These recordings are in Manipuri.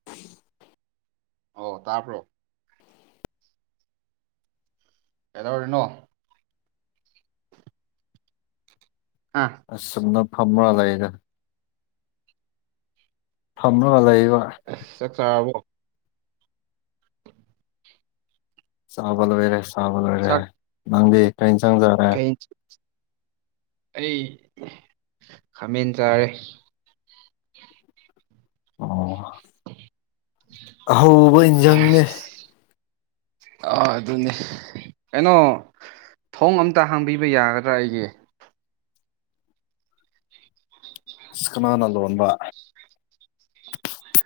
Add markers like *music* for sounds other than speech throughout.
*inaudible* ꯑꯣ ꯇꯥꯕꯔꯣ ꯀꯩꯗꯧꯔꯤꯅꯣ ꯑꯥ꯫ ꯑꯁ ꯁꯨꯝꯅ ꯐꯝꯃ꯭ꯔ ꯂꯩꯔ‌ꯦ ꯐꯝꯃꯒ ꯂꯩꯕ ꯑꯁ ꯆꯥꯛ ꯆꯥꯔꯕꯣ ꯆꯥꯕ ꯂ‌ꯣꯏꯔꯦ ꯆꯥꯕ ꯂ‌ꯣꯏꯔꯦ ꯆꯥꯛ ꯅꯪꯗꯤ ꯀꯔꯤ ꯏꯟꯁꯥꯡ ꯆꯥꯔꯦ꯫ ꯀꯩ ꯑꯩ ꯈꯥꯃꯦꯟ ꯆꯥꯔꯦ꯫ ꯑꯣ꯫ ꯑꯍꯧꯕ ꯏꯟꯖꯥꯡꯅꯦ ꯑꯁ ꯑ ꯑꯗꯨꯅꯦ ꯀꯩꯅꯣ꯫ ꯊꯣꯡ ꯑꯝꯇ ꯍꯥꯡꯕꯤꯕ ꯌꯥꯒꯗ꯭ꯔꯥ ꯑꯩꯒꯤ꯫ ꯁ ꯀꯅꯥꯅ ꯂꯣꯟꯕ꯫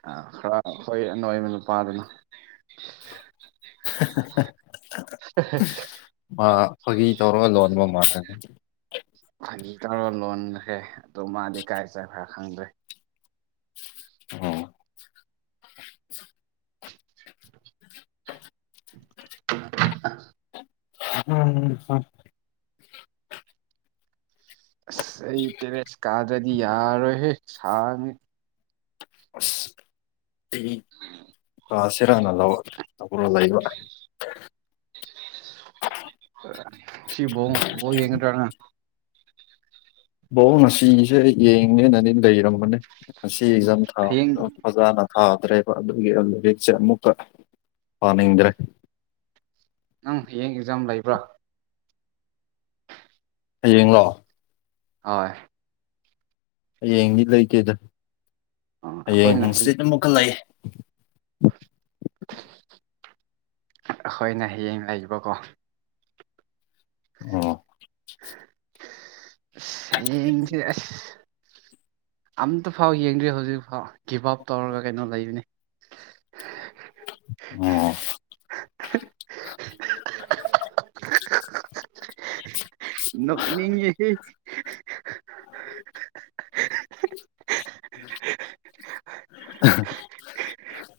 ꯑ ꯈꯔ ꯑꯩꯈꯣꯏ ꯑꯅꯣꯏꯕ ꯅꯨꯄꯥꯗꯨꯅ *unintelligible* ꯃꯥ ꯐꯥꯒꯤ ꯇꯧꯔꯒ ꯂꯣꯟꯕ ꯃꯥꯟꯂꯦ ꯐꯒꯤꯇꯧꯔ ꯂꯣꯟꯈ꯭ꯔꯦ ꯑꯗꯨ ꯃꯥꯗꯤ ꯀꯥꯏ ꯆꯠꯈ꯭ꯔ ꯈꯪꯗ꯭ꯔꯦ *inaudible* *inaudible* ꯎꯝꯝ ꯑꯁ ꯑꯩ ꯇꯦꯔꯦꯁ ꯀꯥꯗ꯭ꯔꯗꯤ ꯌꯥꯔꯣꯏꯍꯦ ꯁꯥꯔꯅꯤ ꯑꯁ ꯑꯩ ꯂꯁꯤꯔꯅ ꯂꯧ ꯂꯧ ꯂꯩꯕ ꯁꯤ *unintelligible* *unintelligible* ꯕꯣ ꯉꯁꯤꯁꯦ ꯌꯦꯡꯅꯦꯅꯗꯤ ꯂꯩꯔꯝꯕꯅꯦ ꯉꯁꯤ ꯑꯦꯛꯖꯥꯝ ꯍꯌꯦꯡ ꯊꯥꯗ ꯐꯖꯅ ꯊꯥꯗ꯭ꯔꯦꯕ ꯑꯗꯨꯒꯤ ꯑꯃꯨꯛ ꯂꯤꯔꯤꯛꯁꯦ ꯑꯃꯨꯛꯀ ꯄꯥꯅꯤꯡꯗ꯭ꯔꯦ ꯅꯪ ꯍꯌꯦꯡ ꯑꯦꯛꯖꯥꯝ ꯂꯩꯕ꯭ꯔꯥ ꯍꯌꯦꯡꯂꯣ ꯑ‌ꯣꯏ ꯍꯌꯦꯡꯗꯤ ꯂꯩꯇꯦꯗ ꯑꯣ ꯍꯌꯦꯡ ꯑꯩꯈꯣꯏꯅ ꯍꯪꯁꯤꯠ ꯑꯃꯨꯛ ꯀ ꯂ‌ꯩ ꯑꯩꯈꯣꯏꯅ ꯍꯌꯦꯡ ꯂꯩꯕꯀꯣ ꯑꯣ ꯑꯁ ꯍꯌ‌ꯦꯡ ‌ꯖ‌ꯦ ꯑꯁ ꯑꯝꯇꯐꯥꯎ ꯌꯦꯡꯗ꯭ꯔꯤ ꯍꯧꯖꯤꯛꯐꯥꯎ ꯒꯤꯞ ꯑꯞ ꯇꯧꯔꯒ ꯀꯩꯅꯣ ꯂꯩꯕꯅꯤ ꯑꯣ ꯅꯣꯛꯅꯤꯡꯉꯤꯍ‌‌ꯦ *inaudible*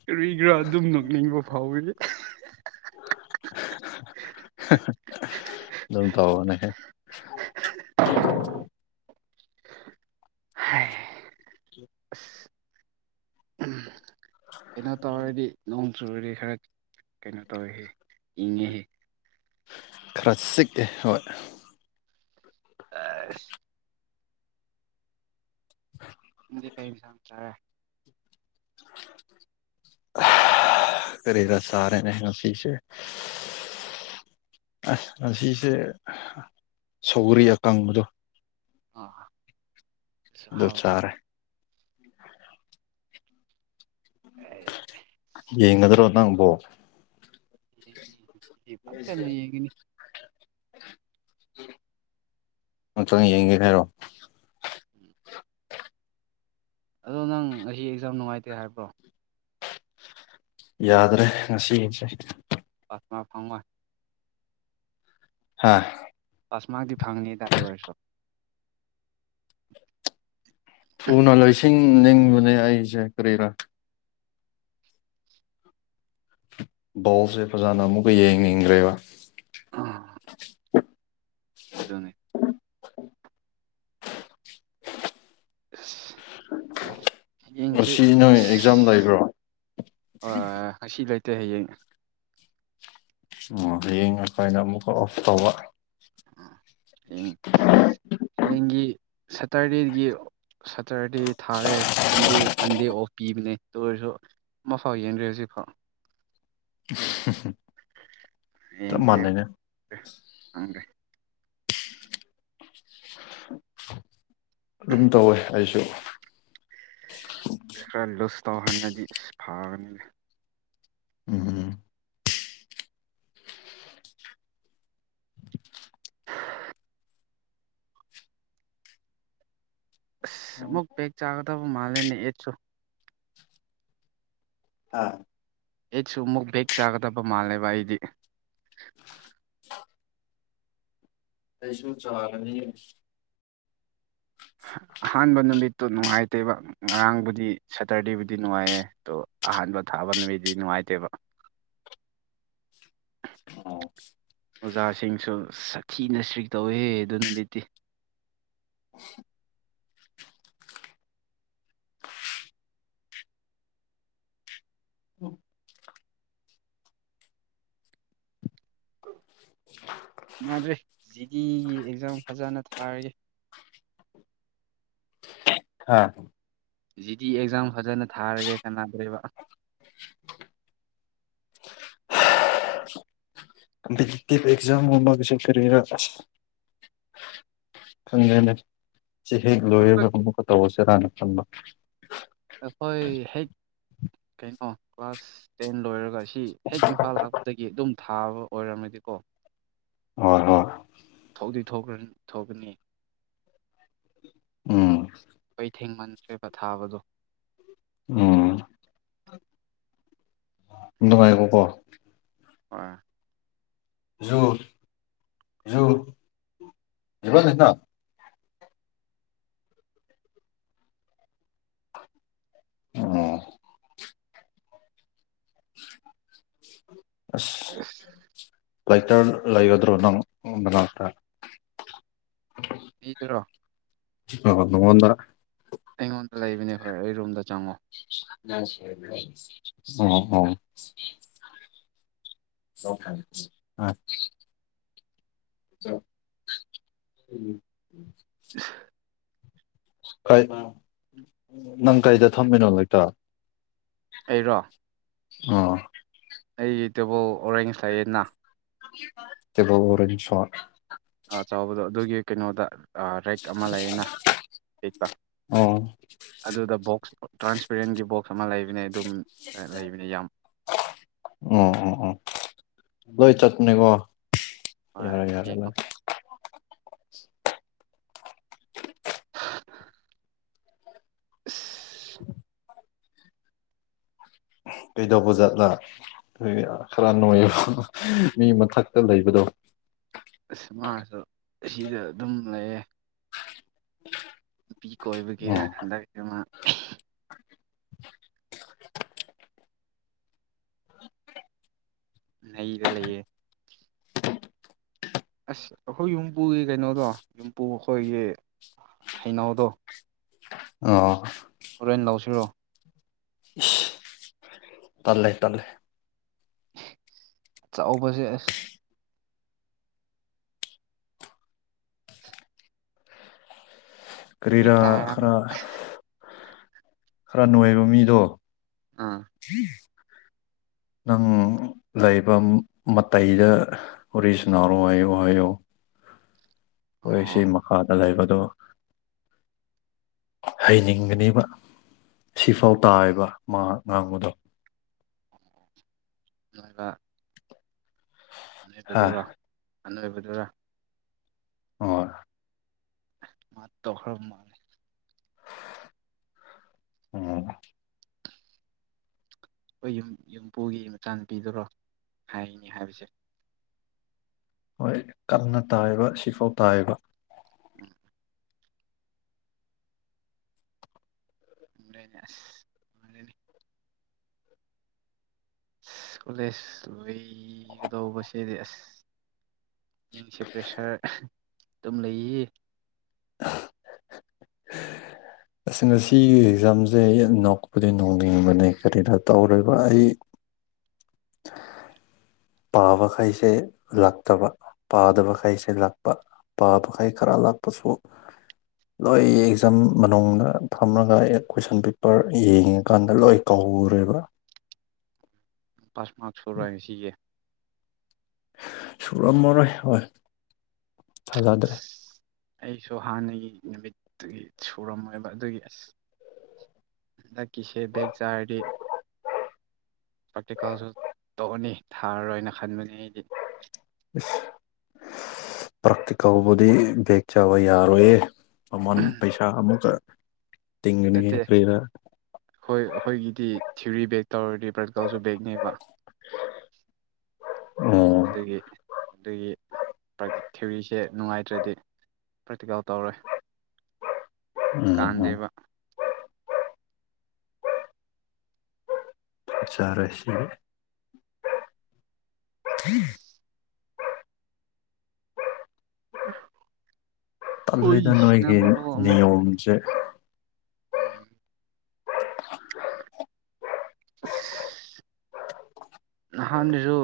ꯀꯔꯤ ꯒꯤꯔꯥ ꯑꯗꯨꯝ ꯅꯣꯛꯅꯤꯡꯕ ꯐꯥꯎꯋꯤꯍ‌ꯦ ꯑꯗꯨꯝ ꯇꯧꯕꯅꯦꯍꯦ *inaudible* ꯍꯥꯏ ꯑꯁ ꯀꯩꯅꯣ *inaudible* ꯇꯧꯔꯗꯤ ꯅꯣꯡ ꯆꯨꯔꯗꯤ ꯈꯔ ꯀꯩꯅꯣ ꯇꯧꯔꯦꯍ ꯏꯪꯉꯦꯍ‌ꯦ ꯈꯔ ꯆꯤꯛꯑꯦ ꯍꯣꯏ ꯑꯥꯏꯁ *inaudible* ꯀꯩꯒꯤ ꯁꯥꯟꯇ꯭ꯔꯦ *inaudible* ꯔꯗ ꯁꯔꯦꯅꯦ ꯍ ꯉꯁ ꯑꯁ ꯉꯁꯦ ꯁꯧꯒꯔꯤ ꯑꯀꯪꯕꯗꯣ ꯑꯥꯁꯨ ꯑꯗꯨ ꯍꯥꯎꯅꯦ ꯆꯥꯔꯦ ꯌꯦꯡꯉꯗ꯭ꯔꯣ ꯅꯥꯡꯕꯣ ꯌꯦꯡꯅꯤꯁꯤꯁꯦ ꯄꯥꯛ ꯆꯅ ꯌꯦꯡꯒꯅꯤ ꯑ ꯆꯪ ꯌꯦꯡꯒꯦ ꯍꯥꯏꯔꯣ ꯎꯝ ꯑꯗꯣ ꯅꯪ ꯉ ꯑꯦꯛꯖꯥꯝ ꯅꯨꯡꯉꯥꯏꯇꯦ ꯍꯥꯏꯕ꯭ꯔꯣ ꯌꯥꯗ꯭ꯔꯦ ꯉꯁꯤ ꯌꯦꯁꯦ ꯄꯥꯁꯃꯥ ꯐꯥꯎꯃ ꯍꯥ ꯄꯥꯁꯃꯥꯒꯤ ꯐꯪꯅꯤꯗꯗꯣ ꯑꯣꯏꯔꯁꯨ ꯊꯨꯅ ꯂꯣꯏꯁꯤꯡ ꯅꯤꯡꯕꯅꯦ ꯑꯩꯁꯦ ꯀꯔꯤꯔꯥ ꯕꯣꯜꯁꯦ ꯐꯖꯅ ꯑꯃꯨꯛꯀ ꯌꯦꯡꯅꯤꯡꯈ꯭ꯔꯦꯕ ꯑ ꯑꯗꯨꯅꯦ ꯑꯁ ꯌꯦꯡꯁꯨ ꯉꯁꯤ ꯅꯣꯏ ꯑꯦꯛꯖꯥꯝ ꯂꯩꯕ꯭ꯔꯣ ꯑ ꯑꯁꯤ ꯂꯩꯇꯦ ꯍꯌꯦꯡ ꯑꯣ ꯍꯌꯦꯡ ꯑꯈꯥꯏꯅ ꯑꯃꯨꯛꯀ ꯑꯣꯐ ꯇꯧꯕ ꯍꯌꯦꯡ ꯍꯌꯦꯡꯒꯤ ꯁꯇꯔꯗꯦꯒꯤ ꯁꯇꯔꯗꯦ ꯊꯥꯔꯦ ꯁꯟꯗꯦ ꯃꯟꯗꯦ ꯑꯣ ꯄꯤꯕꯅꯦ ꯇ ꯑꯣꯏꯔꯁꯨ ꯃꯐꯥꯎ ꯌꯦꯡꯗ꯭ꯔꯦ ꯍꯧꯖꯤꯛꯐꯥꯎ ꯎ ꯌꯦ ꯑꯗꯨꯝ ꯇꯧꯋꯦ ꯑꯩꯁꯨ ꯈꯔ ꯂꯣꯁ ꯇꯧꯍꯅꯗꯤ ꯐꯕꯅꯤ ꯎꯝ ꯑ ꯎꯝ ꯑꯃꯨꯛ ꯄꯦꯛ ꯆꯥꯒꯗꯕ ꯃꯥꯂꯦꯅꯦ ꯑꯦꯠ ꯁꯣ ꯍꯥ ꯑꯦꯠꯁꯨ ꯑꯃꯨꯛ ꯕꯦꯛ ꯆꯥꯒꯗꯕ ꯃꯥꯜꯂꯦꯕ ꯑꯩꯗꯤ ꯀꯩꯁꯨꯝ ꯆꯥꯂꯅꯤ ꯑꯍꯥꯟꯕ ꯅꯨꯃꯤꯠꯇꯨ ꯅꯨꯡꯉꯥꯏꯇꯦꯕ ꯉꯔꯥꯡꯕꯨꯗꯤ ꯁꯦꯇꯔꯗꯦꯕꯨꯗꯤ ꯅꯨꯡꯉꯥꯏꯌꯦ ꯑꯗꯣ ꯑꯍꯥꯟꯕ ꯊꯥꯕ ꯅꯨꯃꯤꯠꯇꯗꯤ ꯅꯨꯡꯉꯥꯏꯇꯦꯕ ꯑꯣꯖꯥꯁꯤꯡꯁꯨ ꯁꯥ ꯊꯤꯅ ꯏꯁꯇ꯭ꯔꯤꯛ ꯇꯧꯋꯤ ꯑꯗꯨ ꯅꯨꯃꯤꯠꯇꯤ ꯗ꯭ꯔꯦ ꯖꯤꯗꯤꯒꯤ ꯑꯦꯛꯖꯥꯝ ꯐꯖꯅ ꯊꯥꯔꯒꯦ ꯍꯥ ꯖꯤꯗꯤ ꯑꯦꯛꯖꯥꯝ ꯐꯖꯅ ꯊꯥꯔꯒꯦ ꯀꯅꯥꯗꯦꯕ ꯀꯇꯤꯚ ꯑꯦꯛꯖꯝ ꯑꯃ ꯃꯒꯁꯨ ꯐꯦ ꯈꯪꯉꯦꯅꯦ ꯁꯤ ꯍꯦꯛ ꯑꯩꯈꯣꯏ ꯂꯣꯏꯔꯒ ꯑꯃꯨꯛꯀ ꯇꯧꯔꯁꯤꯔꯥꯅ ꯈꯪꯕ ꯑꯩꯈꯣꯏ ꯍꯦꯛ ꯀꯩꯅꯣ ꯀ꯭ꯂꯥꯁ ꯇꯦꯟ ꯂꯣꯏꯔꯒ ꯁꯤ ꯍꯦꯛ ꯏꯝꯐꯥꯜ ꯂꯥꯛꯄ ꯗꯒꯤ ꯑꯗꯨꯝ ꯊꯥꯕ ꯑꯣꯏꯔꯝꯃꯗꯤ ꯀꯣ ꯍ ꯍ ꯊꯧꯗꯣꯏꯈ꯭ꯔꯅꯤ ꯊꯣꯛꯒꯅꯤ ꯎꯝ ꯑꯩꯈꯣꯏ ꯊꯦꯡꯃꯟꯈ꯭ꯔꯦꯕ ꯊꯥꯕꯗꯣ ꯎꯝ ꯅꯨꯡꯉꯥꯏꯀꯣꯀꯣ ꯑ ꯌꯨ ꯌꯨ ꯏꯕꯅꯤꯅ ꯎꯝ ꯑꯁ ꯂꯇꯔ ꯂꯩꯒꯗ꯭ꯔꯣ ꯅꯪ ꯃꯅꯥꯛꯇ ꯕꯤꯗꯨꯔꯣ ꯃꯉꯣꯡꯗ꯭ꯔ ꯑꯩꯉꯣꯟꯗ ꯂꯩꯕꯅꯦ ꯍꯣꯏ ꯑꯩ ꯔꯨꯝꯗ ꯆꯪꯉꯣ ꯑꯣ ꯑꯣ *unintelligible* *unintelligible* ꯑꯠ ꯅꯪ ꯀꯩꯗ ꯊꯝꯃꯤꯅꯣ ꯂꯩꯛꯇꯔ ꯑꯩꯔꯣ ꯑꯥ ꯑꯩꯒꯤ ꯇꯦꯕꯜ ꯑꯣꯔꯦꯟꯖ ꯂꯥꯏꯌꯦꯅꯥ ꯇꯦꯕꯜ ꯑꯣꯔꯦꯟꯖ *unintelligible* ꯆꯥꯎꯕꯗꯣ ꯑꯗꯨꯒꯤ ꯀꯩꯅꯣꯗ ꯔꯦꯛ ꯑꯃ ꯂꯩꯌꯦꯅ ꯍꯤꯛꯄ ꯑꯣ ꯑꯗꯨꯗ ꯕꯣꯛꯁ ꯇ꯭ꯔꯥꯟꯁꯄꯦꯔꯦꯟꯒꯤ ꯕꯣꯛꯁ ꯑꯃ ꯂꯩꯕꯅꯦ ꯑꯗꯨꯝ ꯂꯩꯕꯅꯦ ꯌꯥꯝ ꯑꯣ ꯑꯣ ꯑꯣ ꯂꯣꯏ ꯆꯠꯅꯦꯀꯣ ꯍꯣꯏ ꯌꯥꯔꯦ ꯌꯥꯔꯦ ꯌꯦꯡꯉꯣ ꯂꯣꯏ ꯑꯁ *unintelligible* ꯀꯩꯗꯧꯕꯖꯥꯠꯂ ꯈꯔ ꯅꯣꯏꯑꯕ ꯃꯤ ꯃꯊꯛꯇ ꯂꯩꯕꯗꯣ ꯑꯁ ꯃꯁꯨ ꯑꯁꯤꯗ ꯑꯗꯨꯝ ꯂꯩꯌꯦ ꯅꯨꯄꯤ ꯀꯣꯏꯕꯒꯤꯔ ꯑꯣ ꯍꯟꯗꯛꯁꯨ ꯃꯥ ꯅꯩꯔꯥ ꯂꯩꯌꯦ ꯑꯁ ꯑꯩꯈꯣꯏ ꯌꯨꯝꯄꯨꯒꯤ ꯀꯩꯅꯣꯗꯣ ꯌꯨꯝꯄꯨ ꯑꯩꯈꯣꯏꯒꯤ ꯍꯩꯅꯧꯗꯣ ꯑꯣ ꯍꯣꯔꯦꯟ ꯂꯧꯁꯤꯔꯣ ꯏꯁ ꯇꯜꯂꯦ ꯇꯜꯂꯦ ꯆꯥꯎꯕꯖꯦ ꯑꯁ ꯅꯣꯏ ꯀꯔꯤꯔꯥ ꯇꯥꯔꯝ ꯈꯔ ꯈꯔ ꯅꯣꯏꯕ ꯃꯤꯗꯣ ꯑꯥ ꯅꯪ ꯂꯩꯕ ꯃꯇꯩꯗ ꯋꯥꯔꯤ ꯁꯅꯔꯣ ꯍꯥꯏꯑꯣ ꯍꯥꯏꯑꯣ ꯈꯣꯏꯁꯤ ꯑꯣ ꯃꯈꯥꯗ ꯂꯩꯕꯗꯣ ꯍꯩꯅꯤꯡꯕꯅꯦꯕ ꯁꯤꯐꯥꯎ ꯇꯥꯏꯕ ꯃꯥ ꯉꯥꯡꯕꯗꯣ *unintelligible* ꯍꯥ ꯑꯗꯨꯔꯣ ꯑꯅꯣꯏꯕꯗꯔ ꯍꯣꯏ *unintelligible* ꯑꯣ ꯈꯣꯏ ꯌꯨꯝ ꯌꯨꯝꯄꯨꯒꯤ ꯃꯆꯥꯅꯨꯄꯤꯗꯨꯔꯣ ꯍꯥꯏꯅꯤ ꯍꯥꯏꯕꯁꯦ ꯍꯣꯏ ꯀꯟꯅ ꯇꯥꯏꯕ ꯁꯤꯐꯥꯎ ꯇꯥꯏꯕ *unintelligible* *unintelligible* ꯀꯣꯂꯦꯖ ꯂꯣꯏꯒꯗꯧꯕ ꯁꯤꯗꯤ ꯑꯁ ꯃꯤꯁꯦ ꯄ꯭ꯔꯦꯁꯥꯔ ꯑꯗꯨꯝ ꯂꯩꯌꯦ *unintelligible* ꯑꯁ ꯉꯁꯤ ꯑꯦꯛꯖꯥꯝꯁꯦ ꯑꯩ ꯅꯣꯛꯄꯗꯤ ꯅꯣꯡꯅꯤꯡꯕꯅꯦ ꯀꯔꯤꯗ ꯇꯧꯔꯤꯕ ꯑꯩ ꯄꯥꯕꯈꯩꯁꯦ ꯂꯛꯇꯕ ꯄꯥꯗꯕꯈꯩꯁꯦ ꯂꯥꯛꯄ ꯄꯥꯕꯈꯩ ꯈꯔ ꯂꯥꯛꯄꯁꯨ *inaudible* ꯅꯣꯏ ꯑꯦꯛꯖꯥꯝ ꯃꯅꯨꯡꯗ ꯊꯝꯃꯒ ꯀꯣꯏꯁꯟ ꯄꯦꯄꯔ ꯌꯦꯡꯉꯀꯥꯟꯗ ꯂꯣꯏ ꯀꯧꯔꯦꯕ ꯄꯥꯁ *unintelligible* ꯁꯤꯒꯤ ꯁꯨꯔꯝꯃꯔꯣꯏ ꯍꯣꯏ ꯊꯥꯖꯗꯦ ꯑꯩꯁꯨ ꯍꯥꯟꯅꯒꯤ ꯅꯨꯃꯤꯠꯇꯨꯒꯤ ꯁꯨꯔꯝꯃꯣꯏꯕ ꯑꯗꯨꯒꯤ ꯑꯁ ꯍꯟꯗꯛꯀꯤꯁꯦ ꯕꯦꯛ ꯆꯥꯔꯗꯤ ꯄ꯭ꯔꯥꯛꯇꯤꯀꯦꯜꯁꯨ ꯇꯧꯑꯅꯤ ꯊꯥꯔꯔꯣꯏꯅ ꯈꯟꯕꯅꯤ ꯑꯩꯗꯤ ꯄ꯭ꯔꯛꯇꯤꯀꯜ ꯕꯨꯗꯤ ꯕꯦꯛ ꯆꯥꯕ ꯌꯥꯔꯣꯏꯌꯦ *unintelligible* ꯄꯩꯁꯥ ꯑꯃꯨꯛꯀ ꯇꯤꯡꯒꯅꯤꯉ ꯀꯔꯤꯗ ꯍꯣꯏ ꯑꯩꯈꯣꯏꯒꯤꯗꯤ ꯊꯤꯌꯨꯔꯤ ꯕꯦꯛ ꯇꯧꯔꯗꯤ ꯄꯕ꯭ꯔꯀꯜꯁꯨ ꯕꯦꯒꯅꯦꯕ ꯎꯝ ꯑꯗꯨꯒꯤ ꯑꯗꯨꯒꯤ ꯄ꯭ꯔꯛ ꯊꯤꯌꯨꯁꯦ ꯅꯨꯡꯉꯥꯏꯇ꯭ꯔꯗꯤ ꯄ꯭ꯔꯦꯛꯇꯤꯀꯦꯜ ꯇꯧꯔꯦꯏ ꯎꯝ ꯆꯔꯥꯁꯤ *unintelligible* ꯇꯜꯂꯤꯗ ꯍꯨꯏꯁꯤꯅ ꯅꯣꯏꯒꯤ ꯃꯔꯣꯜ ꯅꯤꯌꯣꯝꯁꯦ ꯎꯝ ꯅꯥꯟꯅꯁꯨ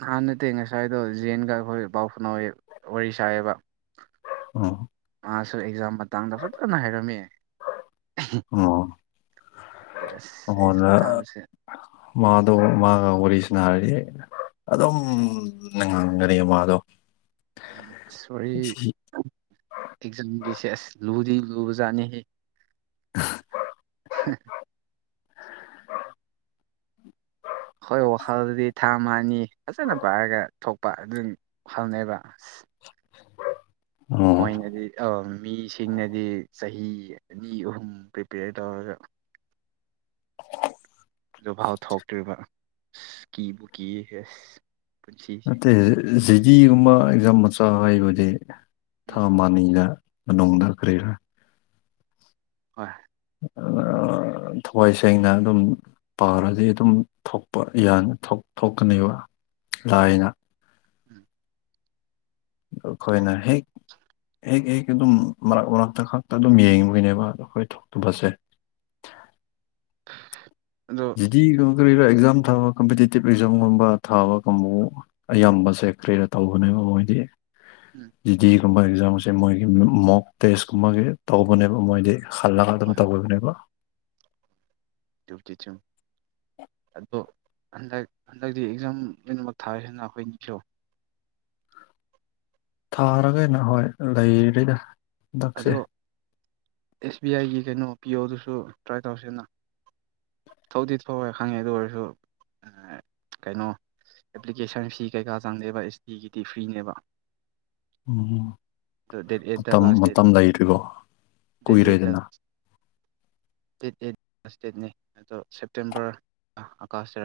ꯅꯍꯥꯟ ꯅꯠꯇꯦ ꯉꯁꯥꯏꯗꯣ ꯖꯦꯟꯒ ꯑꯩꯈꯣꯏ ꯄꯥꯎ ꯐꯅ ꯋꯥꯔꯤ ꯁꯥꯏꯑꯕ ꯎꯝ ꯃꯥꯁꯨ ꯑꯦꯛꯖꯥꯝ ꯃꯇꯥꯡꯗ ꯐꯖꯅ ꯍꯥꯏꯔꯝꯃꯦ ꯑꯣ ꯇꯁ ꯃꯉꯣꯟꯗ ꯃꯥꯗꯣ ꯃꯥꯒ ꯋꯥꯔꯤꯁꯤꯅ ꯍꯥꯏꯔꯗꯤ ꯑꯩꯅ ꯑꯗꯨꯝ ꯅꯉꯥꯡꯒꯅꯤ ꯃꯥꯗꯣ ꯎꯝ ꯁꯣꯔꯤ ꯁꯤ ꯑꯦꯛꯖꯥꯝꯒꯤꯁꯦꯁ ꯂꯨꯗꯤ ꯂꯨꯕꯖꯥꯠꯅꯤꯍ *inaudible* ꯍꯣꯏ ꯋꯥꯈꯜꯗꯤ ꯊꯥ ꯑꯃꯅꯤ ꯐꯖꯅ ꯄꯥꯏꯔꯒ ꯊꯣꯛꯄ ꯑꯗꯨꯝ ꯍꯧꯪꯅꯩꯕ ꯑꯁ ꯑꯣ ꯃꯣꯏꯅꯗꯤ ꯑ ꯃꯤꯁꯤꯡꯅꯗꯤ ꯆꯍꯤ ꯑꯅꯤ ꯑꯍꯨꯝ ꯄ꯭ꯔꯤꯄꯦꯌꯔ ꯇꯧꯔꯒ ꯚꯥꯎ ꯊꯣꯛꯇ꯭ꯔꯤꯕ ꯑꯁ ꯀꯤꯕꯨ ꯀꯤ ꯌꯦꯁ ꯅꯠꯇꯦ ꯖꯤꯦ ꯗꯤꯒꯨꯝꯕ ꯑꯦꯛꯖꯥꯝ ꯃꯆꯥ ꯍꯥꯏꯕꯗꯤ ꯊꯥ ꯎꯝ ꯃꯥꯅꯤꯗ ꯃꯅꯨꯡꯗ ꯀꯔꯤꯔ ꯍꯣꯏ ꯊꯋꯥꯏ ꯁꯦꯡꯅ ꯑꯗꯨꯝ ꯄꯥꯔꯗꯤ ꯑꯗꯨꯝ ꯊꯣꯛꯄ ꯌꯥꯅꯤ ꯊꯣꯛꯀꯅꯦꯕ ꯎꯝ ꯂꯥꯏꯅ ꯎꯝ ꯑ ꯑꯩꯈꯣꯏꯅ ꯍꯦꯛ ꯍꯦꯛ ꯍꯦꯛ ꯑꯗꯨꯝ ꯃꯔꯛ ꯃꯔꯛꯇ ꯈꯛꯇ ꯑꯗꯨꯝ ꯌꯦꯡꯉꯕꯒꯤꯅꯦꯕ ꯑꯗꯣ ꯑꯩꯈꯣꯏ ꯊꯣꯛꯇꯨꯕꯁꯦ ꯑꯗꯨ ꯀꯔꯤꯔ ꯑꯦꯛꯖꯥꯝ ꯊꯥꯕ ꯀꯝꯄꯤꯇꯤꯇꯤꯚ ꯑꯦꯛꯖꯥꯝꯒꯨꯝꯕ ꯊꯥꯕ ꯀꯨꯝꯕꯨ ꯑꯌꯥꯝꯕꯁꯦ ꯀꯔꯤꯗ ꯇꯧꯕꯅꯦꯕ ꯃꯣꯏꯗꯤ ꯎꯝ ꯖꯤ ꯗꯤꯒꯨꯝꯕ ꯑꯦꯛꯖꯥꯝꯁꯦ ꯃꯣꯏꯒꯤ ꯃꯣꯛ ꯇꯦꯁꯀꯨꯝꯕꯒꯤ ꯇꯧꯕꯅꯦꯕ ꯃꯣꯏꯗꯤ ꯈꯜꯂꯒ ꯑꯗꯨꯝ ꯍꯣꯏ ꯇꯧꯤꯕꯅꯦꯕꯣ ꯨꯨꯞꯇꯤꯆꯨꯝ ꯑꯗꯣ ꯍꯟꯗꯛ ꯍꯟꯗꯛꯇꯤ ꯑꯦꯛꯖꯥꯝ ꯂꯣꯏꯅꯃꯛ ꯊꯥꯁꯤꯅ ꯑꯩꯈꯣꯏ ꯅꯤꯡꯕꯤꯔꯛꯑꯣ ꯊꯥꯔꯒꯩꯅ ꯍꯣꯏ ꯂꯩꯔꯗ ꯑꯗꯣ ꯑꯦꯁ ꯕꯤ ꯑꯥꯏꯒꯤ ꯀꯩꯅꯣ ꯄꯤꯌꯣꯗꯨꯁꯨ ꯇ꯭ꯔꯥꯏ ꯇꯧꯁꯤꯅ ꯊꯧꯗꯤ ꯊꯧꯋꯦ ꯈꯪꯉꯦ ꯑꯗꯨ ꯑꯣꯏꯔꯁꯨ ꯀꯩꯅꯣ ꯑꯦꯄ꯭ꯂꯤꯀꯦꯁꯟ ꯐꯤ ꯀꯩꯀꯥ ꯆꯥꯡꯗꯦꯕ ꯑꯦꯁ ꯗꯤꯒꯤꯗꯤ ꯐ꯭ꯔꯤꯅꯦꯕ ꯎꯝ ꯑꯗꯣ ꯗꯦꯠ ꯃꯇꯝ ꯃꯇꯝꯗ ꯏꯔꯒꯣ ꯆꯦꯖꯦꯇ *unintelligible* ꯑꯗꯣ ꯁꯦꯞꯇꯦꯝꯕꯔ ꯑꯒꯁ